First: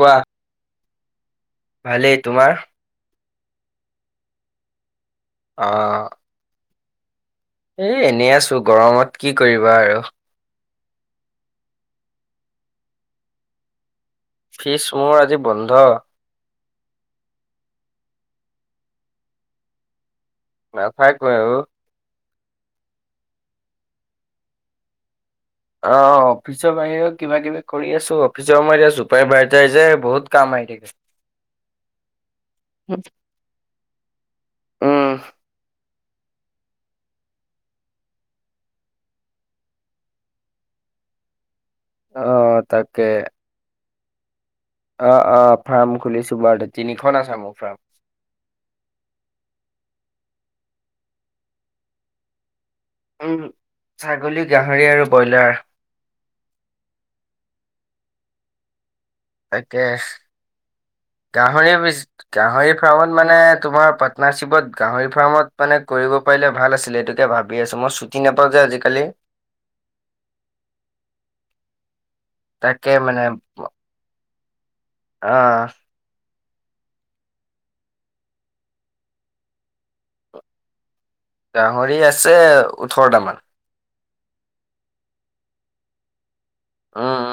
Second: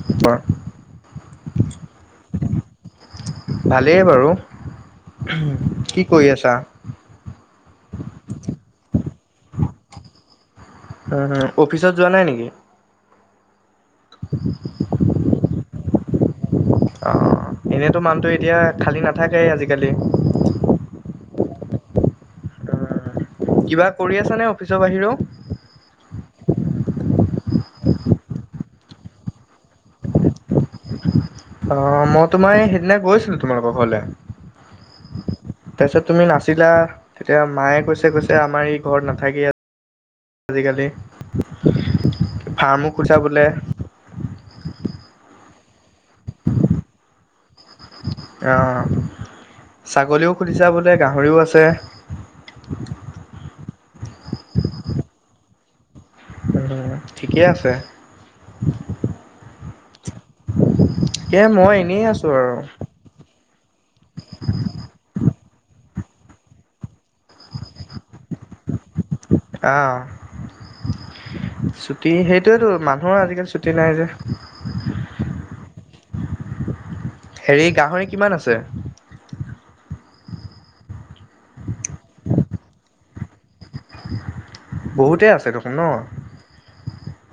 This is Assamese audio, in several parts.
কোৱা? ভালেই তোমাৰ? ভালেই বাৰু, অ কি কৰি আছা? এ এনেই আছো, গৰমত কি কৰিবা আৰু। উম [unintelligible] অফিচত যোৱা নাই নেকি? অফিচ মোৰ আজি বন্ধ। অ', এনেতো মানুহটো এতিয়া খালী নাথাকেই আজিকালি। নাথা [unintelligible] আৰু। কিবা কৰি আছানে অফিচৰ বাহিৰেও? অ'। অফিচৰ বাহিৰেও কিবা কিবি কৰি আছো। অফিচৰ এতিয়া ছোপাৰ ভাইযাৰ যে বহুত কাম আহি থাকে। অ', মই তোমাৰ সেইদনা গৈছিলো তোমালোকৰ ঘৰলে। উম তাৰপিছত তুমি নাছিলা তেতিয়া মায়ে কৈছে কৈছে আমাৰ ই ঘৰত নাথাকে আজিকালি, অ ফাৰ্মো তাকে খোলিচা বোলে। অ', অ', ফাৰ্ম খুলিছো বাৰু তিনিখন আছে মোৰ ফাৰ্ম। অ', ছাগলীও খোলিছা বোলে গাহৰিও আছে। উম, ছাগলী গাহৰি আৰু ব্ৰইলাৰ। ঠিকে আছে। তাকে এ গাহৰি মই এনেই বেছি আছো আৰু গাহৰিত ফাৰ্মত মানে তোমাৰ পাৰ্টনাৰশ্বিপত গাহৰি ফাৰ্মত মানে কৰিব পাৰিলে ভাল আছিলে এইতোকে ভাবি আছো। মই ছুটি নাপাওঁ যে আজিকালি। আহ ছুটি সেইটোয়েতো তাকে মানুহৰ আজিকালি ছুটি নাই যে। অহ। হেৰি গাহৰি কিমান আছে? গাহৰি আছে ওঠৰটামান। বহুতেই আছে দেখোন ন। উম।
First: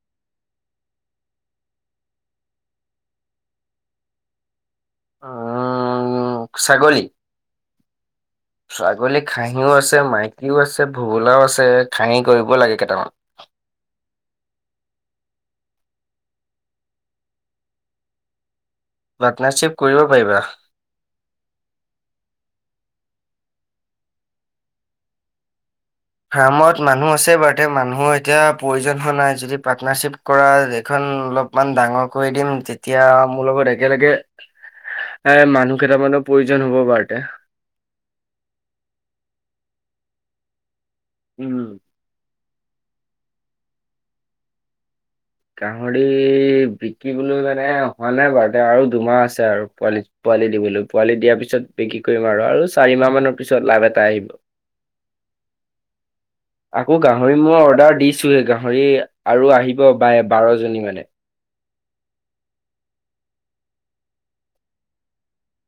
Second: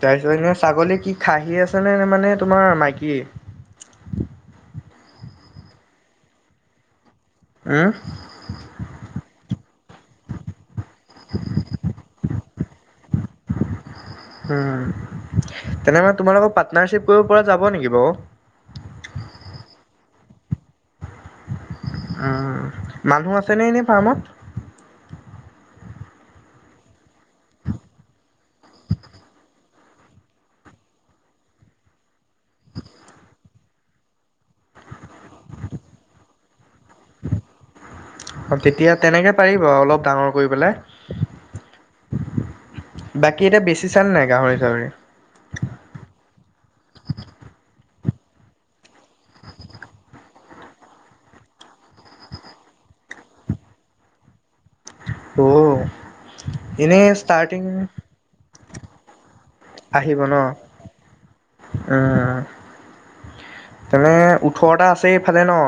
তাৰপিছত এনে ছাগলী কি খাহি আছেনে নে মানে তোমাৰ মাইকী? উম, ছাগলী? উম। ছাগলী খাহিও আছে মাইকীও আছে ভুবুলাও আছে খাহী কৰিব লাগে কেইটামান। উম, তেনে মানে তোমাৰ লগত পাৰ্টনাৰশ্বিপ কৰিব পৰা যাব নেকি বাৰু? পাৰ্টনাৰশ্বিপ কৰিব পাৰিবা। উম, মানুহ আছেনে নে ফাৰ্ম? ফাৰ্মত মানুহ আছে বাৰু এতিয়া মানুহৰ এতিয়া প্ৰয়োজন হোৱা নাই। যদি পাৰ্টনাৰশ্বিপ কৰা এইখন অলপমান ডাঙৰ কৰি দিম তেতিয়া মোৰ লগত একেলগে এ মানুহ কেইটামানৰ প্ৰয়োজন হ'ব বাৰুতে। অ', তেতিয়া তেনেকে পাৰিব অলপ ডাঙৰ কৰি পেলাই। উম। বাকী এতিয়া বেছিচানে নাই গাহৰি চাহৰি? গাহৰি বিকিবলৈ মানে হোৱা নাই বাৰুতে আৰু দুমাহ আছে আৰু পোৱালি। পোৱালি দিবলৈ পোৱালি দিয়াৰ পিছত বিক্ৰী কৰিম আৰু চাৰি মাহ মানৰ পিছত লাভ এটা আহিব। অ'। আকৌ এনেই গাহৰি মই ষ্টাৰ্টিং অৰ্ডাৰ দিছোহে গাহৰি আৰু আহিব বায় বাৰজনী মানে। উম, তেনে ওঠৰটা আছেই এইফালে ন?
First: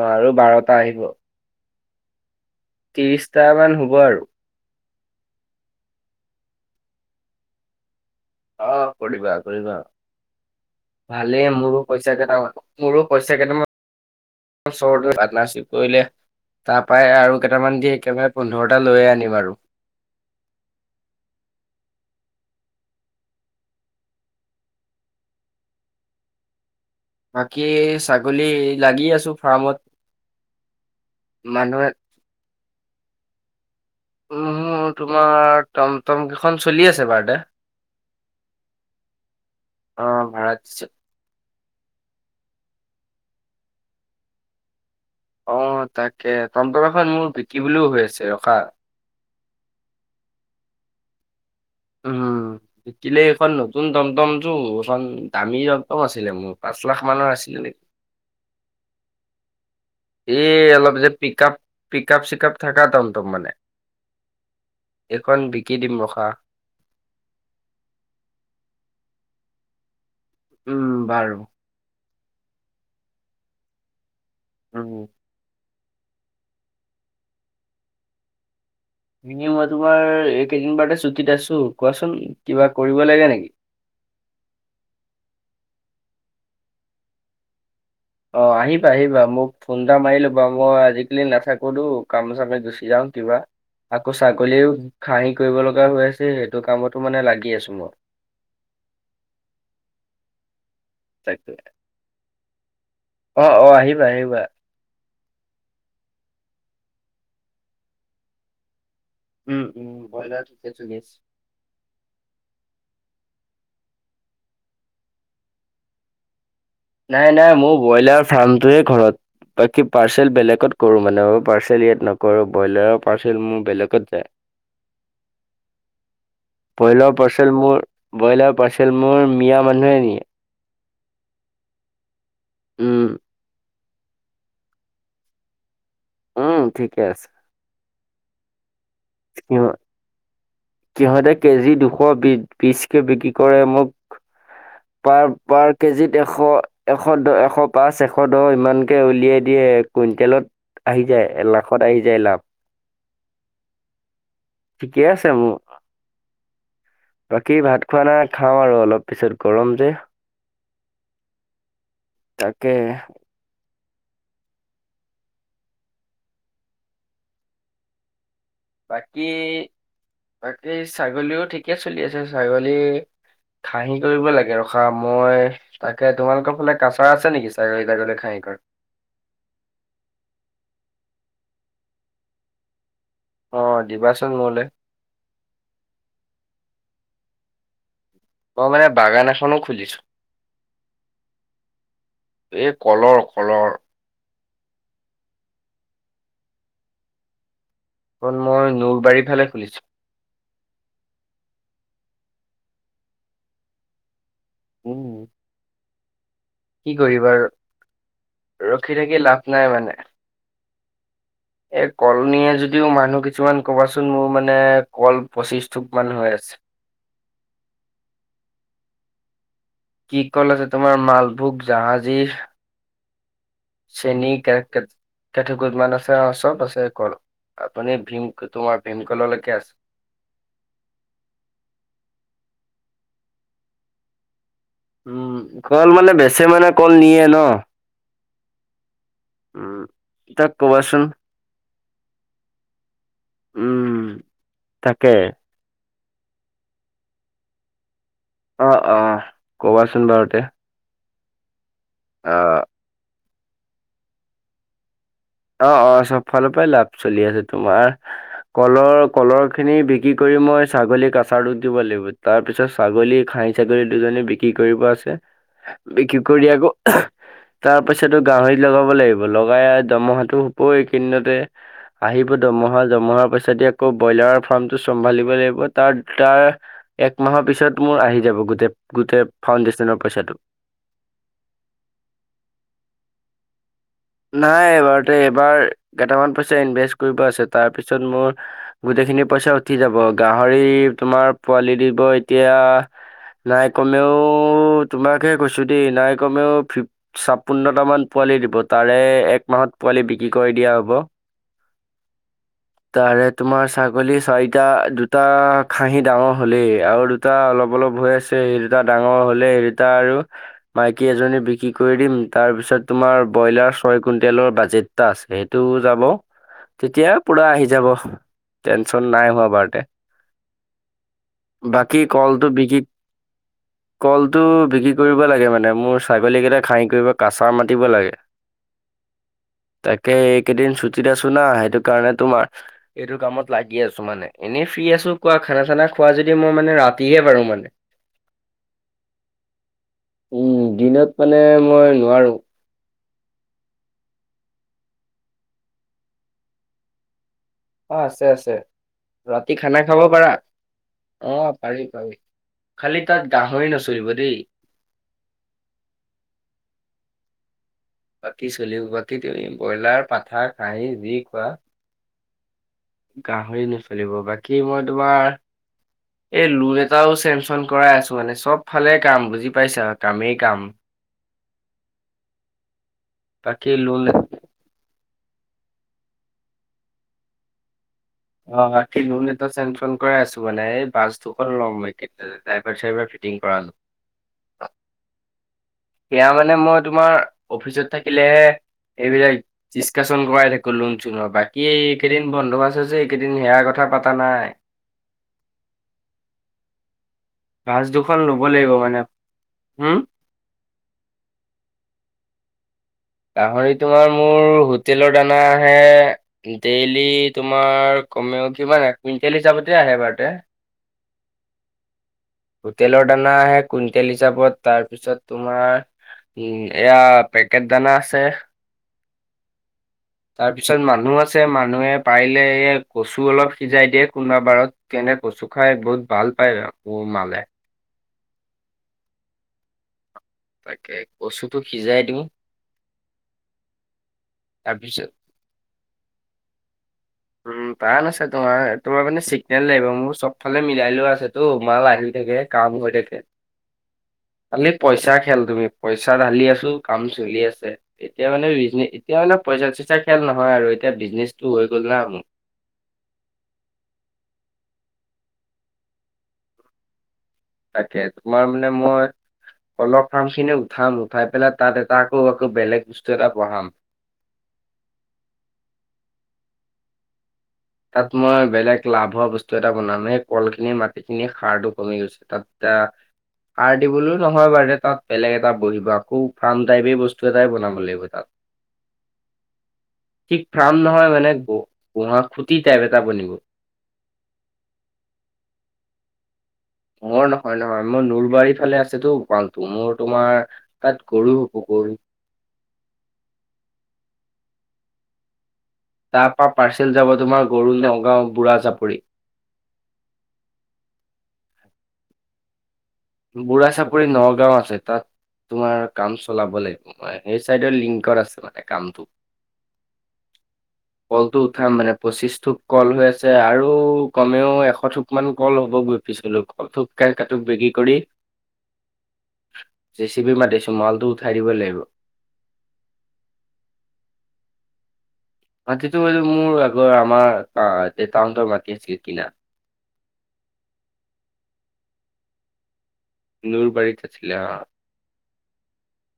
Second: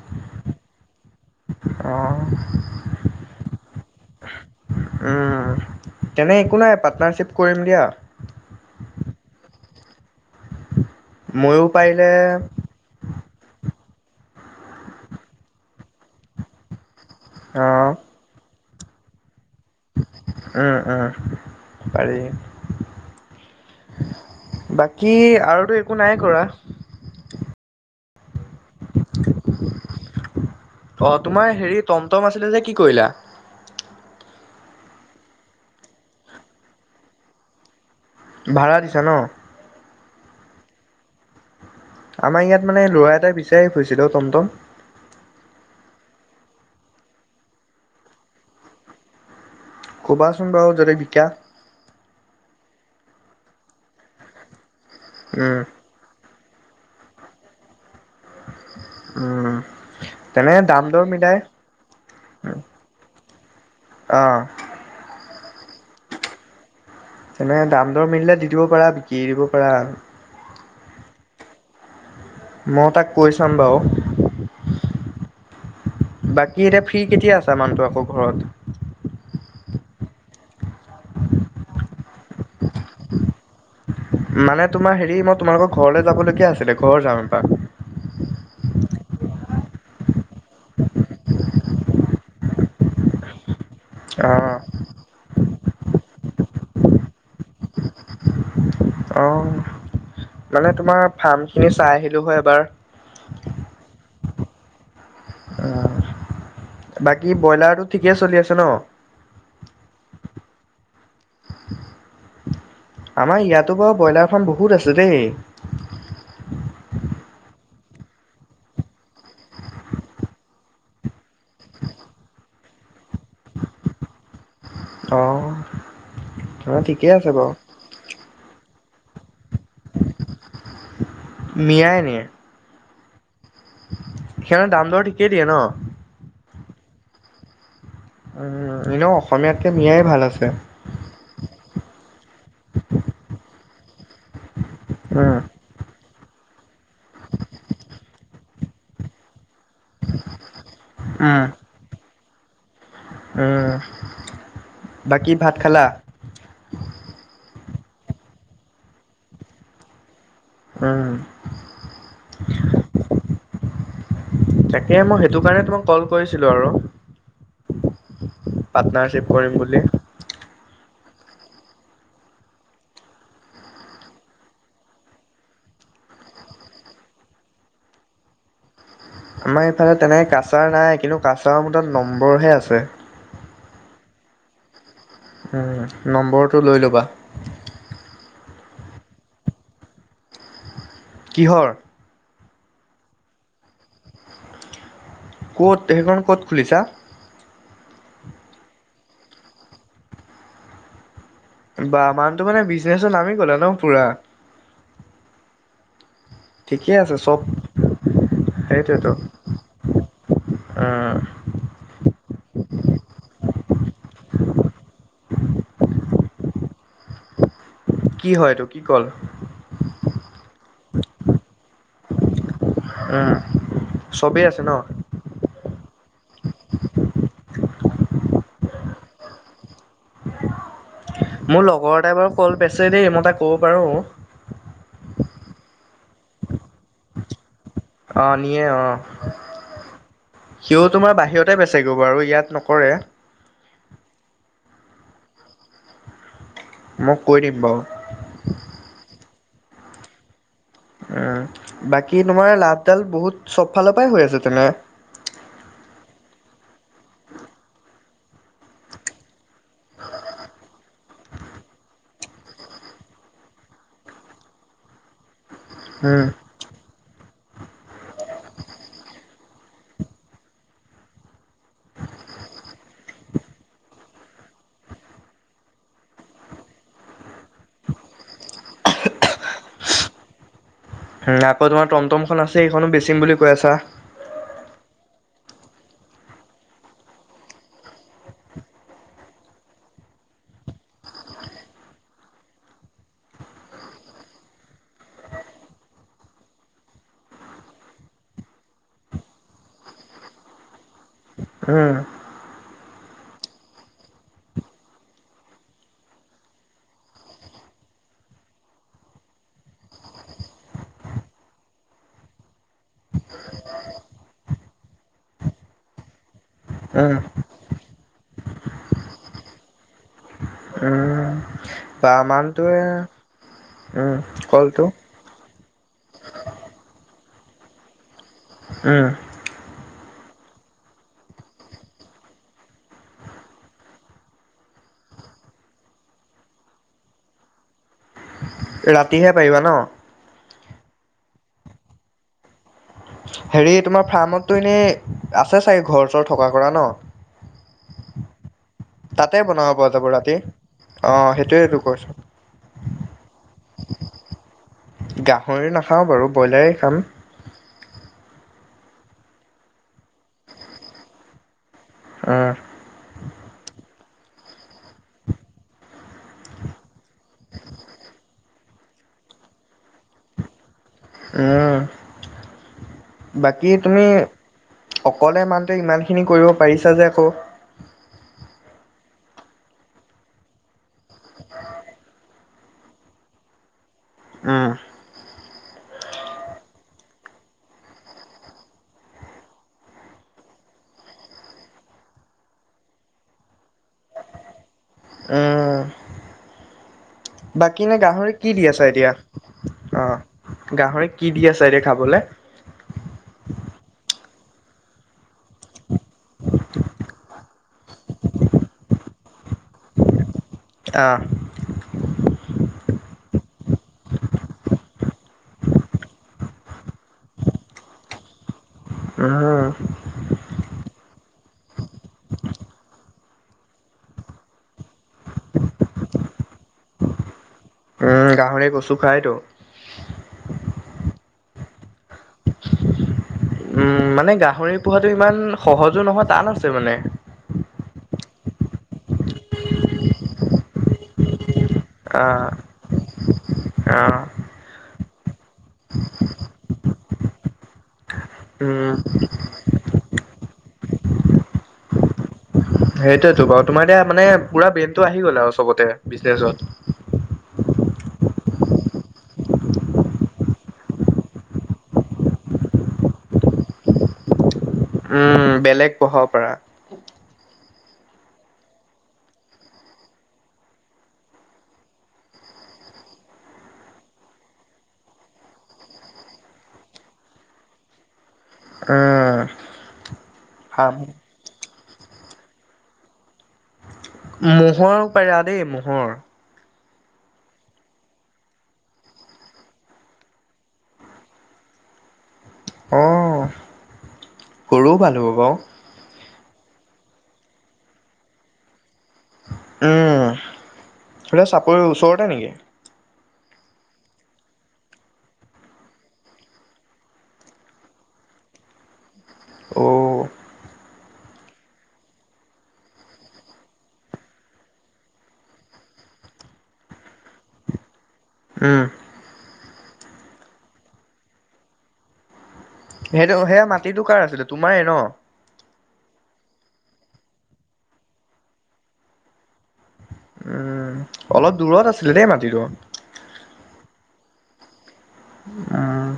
অ', আৰু বাৰটা আহিব। অহ। ত্ৰিশটা মান হ'ব আৰু। উম, তেনে একো নাই পাৰ্টনাৰশ্বিপ কৰিম দিয়া। অ', কৰিবা কৰিবা ভালেই ময়ো মোৰো পইচা পাৰিলে কেইটামান মোৰো পইচা কেইটামান চৰ্ট হৈ পাৰ্টনাৰশ্বিপ কৰিলে তাৰ পৰাই আৰু কেইটামান দি অ', একেবাৰে পোন্ধৰটা লৈয়ে আনিম আৰু। উম, উম, পাৰি। বাকী আৰুতো একো নাই কৰা। বাকী ছাগলী লাগি আছো ফাৰ্মত। মানুহে- টম আছিলে যে কি কৰিলা? মোৰ তোমাৰ টমটম কেইখন চলি আছে ভাড়াতে। ভাড়া দিছা ন? অ' ভাড়া দিছো। আমাৰ ইয়াত মানে লৰা এটা বিচাৰি ফুৰিছিলে অ টমটম। অ' তাকে টমটম এখন মোৰ বিকিবলৈও হৈ আছে ৰখা। ক'বাচোন বাৰু যদি বিকা। উম বিকিলে এইখন নতুন টমটমটো এইখন উম, দামি- টম আছিলে মোৰ পাঁচ লাখ মানৰ আছিলে নেকি? উম, তেনে এই দাম অলপ দৰ যে পিক মিলাই আপ পিক আপ চিকাপ থকা টমটম মানে। অঁ এইখন বিকি দিম ৰখা। তেনেকে দাম দৰ মিলিলে দি দিব পাৰা বিক্ৰী দিব পাৰা আৰু। উম বাৰু। মও তাক কৈয় চাম বাৰু। উম বাকী এতিয়া ফ্ৰী কেতিয়া আছা মানুহটো আকৌ ঘৰত? এনে মই তোমাৰ এই কেইদিন বাৰু ছুটিত আছো। কোৱাচোন কিবা কৰিব লাগে নেকি? মানে তোমাৰ হেৰি মই তোমালোকৰ ঘৰলৈ যাব লগীয়া আছিলে ঘৰ যাম এপাক। অ আহিবা আহিবা। মোক ফোন এটা মাৰি লবা মই আজিকালি নাথাকোতো কামে চামে গুচি যাম। কিবা, আকৌ ছাগলীও খাহি কৰিব লগা হৈ আছে সেইটো কামতো মানে লাগি আছো মই। অঁ' মানে তোমাৰ ফাৰ্ম খিনি চাই আহিলো হয় এবাৰ। অঁ অঁ আহিবা আহিবা। অ বাকী ব্ৰইলাৰটো ঠিকে চলি আছে ন? উম উম ব্ৰইলাৰটো ঠিকে চলি আছে। আমাৰ ইয়াতো বাৰু ব্ৰইলাৰ ফাৰ্ম বহুত আছে দেই। নাই নাই মোৰ ব্ৰইলাৰ ফাৰ্মটোৱে ঘৰত। বাকী পাৰ্চেল বেলেগত কৰো মানে মোৰ পাৰ্চেল ইয়াত নকৰো ব্ৰইলাৰৰ পাৰ্চেল মোৰ বেলেগত যায়। অ তোমাৰ ঠিকে ব্ৰইলাৰ আছে বাৰু পাৰ্চেল মোৰ- ব্ৰইলাৰ পাৰ্চেল মোৰ মিয়া মানুহে নিয়ে। মিয়াই নিয়ে? উম। সিহঁতে দাম দৰ ঠিকেই দিয়ে ন? উম ঠিকে আছে। উম এনেও অসমীয়াতকে মিয়াই ভাল আছে। সিহঁতে কেজি দুশ বি বিশ কে বিক্ৰী কৰে। মোক পাৰ উম পাৰ- কেজিত এশ এশ দ এশ পাঁচ এশ দহ ইমানকৈ উলিয়াই দিয়ে। কুইণ্টেলত- আহি যায় এ উম লাখত আহি যায় লাভ। উম ঠিকে আছে বাকী ভাত মোৰ। খালা? বাকী ভাত খোৱা নাই খাওঁ আৰু অলপ পিছত গৰম যে। উম। তাকে। তাকে মই সেইটো কাৰণে তোমাক কল কৰিছিলো আৰু। বাকী পাৰ্টনাৰশ্বিপ কৰিম বুলি বাকী ছাগলীও ঠিকে চলি আছে ছাগলীৰ- খাহি কৰিব লাগে ৰখা মই। তাকে তোমালোকৰ ফালে কাচাৰ আছে নেকি চাৰিল গিল খাই। আমাৰ ইফালে তেনেকে কাছাৰ নাই কিন্তু কাছাৰৰ মঠত নম্বৰহে আছে। অ দিবাচন মৌলে। উম নম্বৰটো লৈ ল'বা। তই মানে বাগান এখনো খুলিছ। কিহৰ। এই কলৰ কলৰ। ক'ত সেইখন ক'ত খুলিছা। অ মই নৰবাৰীৰ ফালে খুলিছোঁ। বা মানটো মানে বিজনেচত নামি গ'লে ন পুৰা। উম। ঠিকে কি আছে কৰিবা চব ৰখি সেইটোৱেতো থাকি লাভ নাই মানে। উম। এ কল নিয়ে যদিও মানুহ কিছুমান কবাচোন মোৰ মানে কল পঁচিশ ঠোক মান হয়। আচ্ছা। কি হয়টো কি কল। কি কল আছে তোমাৰ মালভোগ জাহাজীৰ। উম। চেনি চবেই কেৰ আছে ন কক। কেঠু কুদমান আছে অ চব আছে কল আপুনি ভীম তোমাৰ ভীমকললৈকে আছে। মোৰ লগৰ এট বাৰু কল পাইছে দেই মই তই ক'ব পাৰোঁ। কল মানে বেচে মানে কল নিয়ে ন। আহ নিয়ে অ। উম তাক সিও কবাচোন তোমাৰ বাহিৰতে বেচেগৈ বাৰু ইয়াত নকৰে। উম তাকে। মোক কৈ দিম বাৰু। অ', অ', কবাচোন বাৰু তে। উ বাকী অ। তোমাৰ লাভডাল বহুত চব ফালৰ পৰাই হৈ আছে তেনে। অ', অ', চব ফালৰ পৰাই লাভ চলি আছে তোমাৰ। কলৰ কলৰ খিনি বিক্ৰী কৰি মই ছাগলী আচাৰোধ দিব লাগিব তাৰ পিছত ছাগলী খাই। ছাগলী দুজনী বিক্ৰী কৰিব আছে। বিক্ৰী উম কৰি আকৌ আ হ তাৰ পিছো গাহৰিত লগাব লাগিব লগাই দমহা। টো হপই এই কিনতে। আহিব দমুহা দমুহাৰ পিছতদি আকৌ ব্ৰইলাৰৰ ফাৰ্মটো চম্ভালিব লাগিব তাৰ তাৰ। এক মাহৰ পিছত মোৰ আহি যাব গোট গোটেই ফাউণ্ডেশ্যনৰ পইচাটো। আকৌ তোমাৰ টমটমখন আছে সেইখনো বেচিম বুলি কৈ আছা। নাই এইবাৰতে এইবাৰ কেইটামান পইচা ইনভেষ্ট কৰিব আছে তাৰপিছত মোৰ। গোটেইখিনি পইচা উঠি যাব গাহৰি তোমাৰ পোৱালি দিব এতিয়া। নাই কমেওঁ তোমাকহে কৈছোঁ দেই নাই কমেওঁ ফ। ছাপন্নটামান পোৱালি দিব তাৰে এক মাহত পোৱালি বিক্ৰী কৰি দিয়া হ'ব। [inaudible] তাৰে তোমাৰ ছাগলী চাৰিটা দুটা খাহি ডাঙৰ হ'লেই আৰু। দুটা অলপ অলপ হৈ আছে সেই দুটা ডাঙৰ হলে সেই দুটা আৰু। মাইকী এজনী বিক্ৰী কৰি দিম তাৰ পিছত তোমাৰ। ব্ৰইলাৰ ছয় কুইন্টেলৰ বাজেট এটা আছে। সেইটো যাব তেতিয়া উম পুৰা আহি যাব। টেনচন নাই এইবাৰ বাৰ্থডেত। [unintelligible] বাকী কলটো বিক্ৰী, মানুহটোৱে কলটো বিক্ৰী কৰিব মাতিব লাগে, মানে মোৰ ছাগলী কেইটা খাঁহি কৰিব কাচা মাতিব লাগে। উম। তাকে, এইকেইদিন ছুটিত আছো না। সেইটো কাৰণে তোমাৰ এইটো কামত লাগি আছো। মানে, এনেই ফ্ৰী আছোঁ। কোৱা, খানা- চানা খোৱা যদি মই মানে ৰাতিহে পাৰু মানে [inaudible] ৰাতিহে পাৰিবা ন'? উম, দিনত মানে মই নোৱাৰোঁ। হেৰি, তোমাৰ ফাৰ্মতটো এনেই আছে চাগৈ ঘৰ- চৰ থকা-কৰা ন'? অঁ আছে, আছে। তাতে ৰাতি বনাব খানা পৰা খাব যাব পাৰা। ৰাতি অ', অঁ সেইটোয়েটো পাৰি, কৈছো। পাৰি। খালি তাত গাহৰি নচলিব দেই। গাহৰি নাখাওঁ বাৰু, ব্ইলাৰেই খাম। বাকী চলিব। বাকী তুমি ব্ইলাৰ পাঠা খাহী যি খোৱা। অঁ-হ। গাহৰি নচলিব। বাকী মই তোমাৰ এই লোন এটাও চেঙছন কৰাই আছো। মানে চব ফালে কাম। বুজি পাইছা? কামেই কাম। উম। ওঁ--হ। বাকী তুমি, অকলে মানুহটোৱে ইমানখিনি কৰিব পাৰিছা যে আকৌ অঁ, অঁ মাতি' লোন এটা চেঙচন কৰাই আছো। মানে এই বাছ দুখন ল'ম এই কেইদিনতে। ড্ৰাইভাৰ-চাইভাৰ ফিটিং কৰানোঁ। উম। বেয়া মানে মই তোমাৰ অফিচত থাকিলেহে এইবিলাক ডিস্কাছন কৰাই থাকো লোন-চোনৰ। বাকী কেইদিন বন্ধ আছে যে এই কেইদিন সেয়াৰ কথা পাতা নাই। উম বাকী বাছ এনে দুখন গাহৰিক ল'ব কি দি লাগিব আছা মানে এতিয়া? হম অঁ, গাহৰিক কি দি আছা এতিয়া খাবলে গাহৰি তোমাৰ, মোৰ হোটেলৰ দানা আহে ডেইলি তোমাৰ কমেও কিমান? কুইণ্টেল হিচাপতে আহে বৰদেতা। অঁ। হোটেলৰ দানা আহে কুইণ্টেল হিচাপত। তাৰপিছত তোমাৰ এইয়া পেকেট দানা আছে। উম। তাৰপিছত মানুহ আছে। মানুহে পাৰিলে এই কচু অলপ সিজাই দিয়ে কোনোবা বাৰত। কেনে কচু খাই বহুত ভাল পায়। মোৰ মানে উম, গাহৰিয়ে কচু খায় তৌ। তাকে, কচুটো সিজাই দিওঁ। উম', মানে গাহৰি পোহাটো তাৰপিছত ইমান সহজো নহয়। টান আছে। মানে উম, ' টান আছে। তোমাৰ, তোমাৰ মানে চিগনেল লাগিব। মোৰ চবফালে মিলাই লোৱা আছে। তো, মাল আহি অ থাকে। কাম হৈ থাকে। অ খালি পইচাৰ খেল। তুমি, পইচা ঢালি আছোঁ কাম চলি আছে। এতিয়া মানে বিজনেছ, উম এতিয়া মানে পইচা-চইচা খেল নহয় আৰু। এতিয়া বিজনেচটো হৈ গ'ল না মোৰ। সেইটোয়েতো বাৰু, তোমাৰ এতিয়া মানে পুৰা ব্ৰেইনটো আহি গ'ল আৰু চবতে বিজনেচত। তাকে, তোমাৰ মানে মই অলপ ফাৰ্ম খিনি উঠাম, উঠাই পেলাই তাত এটা আকৌ' আকৌ বেলেগ বস্তু এটা বহাম। উমঁ' বেলেগ বহাব পাৰা। তাত মই বেলেগ লাভ হোৱা বস্তু এটা বনাম। এই কলখিনি মাটিখিনি সাৰটো কমি গৈছে। তাত এটা সাৰ দিবলৈও নহয় বাৰু তাত বেলেগ এটা বহিব। আকৌ ফাৰ্ম টাইপে বস্তু এটাই বনাব লাগিব তাত। উমঁ'। ঠিক ফাৰ্ম নহয় মানে গোহা, খুটি টাইপ এটা বনিব। ম'হৰ পাৰা দেই ম'হৰ। মই নহয় নহয়। মই নলবাৰী ফালে আছেতো পালটো মোৰ তোমাৰ তাত গৰু হ'ব গৰু। অঁ। গৰু পালিব পাৰ। তাৰ পৰা পাৰ্চেল যাব তোমাৰ গৰু নগাঁও বুঢ়া জাপৰি। উম [unintelligible] চাপৰিৰ ওচৰতে নেকি? বুঢ়া চাপৰি নগাঁও আছে তাত তোমাৰ কাম চলাব লাগিব মই। সেই চাইডৰ লিংকৰ আছে মানে কামটো। অঁ। [unintelligible] কলটো উঠাম মানে পঁচিশ থোক কল হৈ আছে আৰু কমেও এশ থোক মান কল হ'বগৈ। পিছলোক কল থোক [unintelligible] বেগি - কৰি উম জেচিপি মাতিছো মালটো উঠাই দিব লাগিব। সেইটো সেয়া মাটিটো কাৰ আছিলে তোমাৰেই ন'? মাটিতো এইটো মোৰ আগৰ আমাৰ টাউনৰ মাটি আছিল কিনা। উম'। অলপ দূৰত আছিলে দেই মাটিটো। নৰবাৰীত আছিল অ'। উমঁ'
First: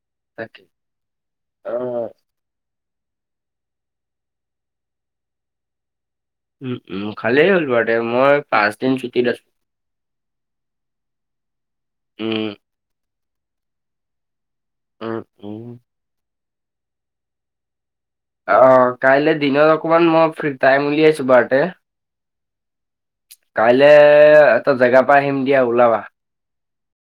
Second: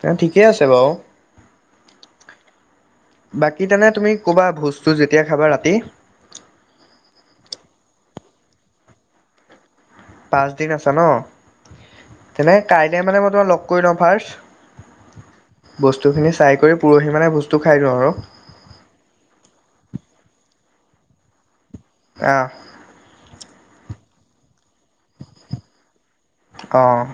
তেনে ঠিকেই আছে বাৰু। অহ'। বাকী তেনে তুমি ক'বা ভোজ-চোজ যেতিয়া খাবা ৰাতি। উম' উম' খালেই হ'ল বাৰু দে। মই পাঁচ দিন ছুটীত আছোঁ। পাঁচদিন আছে ন, উম তেনে কাইলে মানে মই তোমাক লগ কৰি লওঁ ফাৰ্ষ্ট। উম উম বস্তুখিনি চাই কৰি পৰহি মানে ভোজটো খাই দিওঁ আৰু। অহ' কাইলৈ দিনত অকমান মই ফ্ৰী টাইম উলিয়াইছো বাৰতে। অহ'। কাইলে এটা জেগাৰ পৰা আহিম দিয়া ওলাবা। অঁ।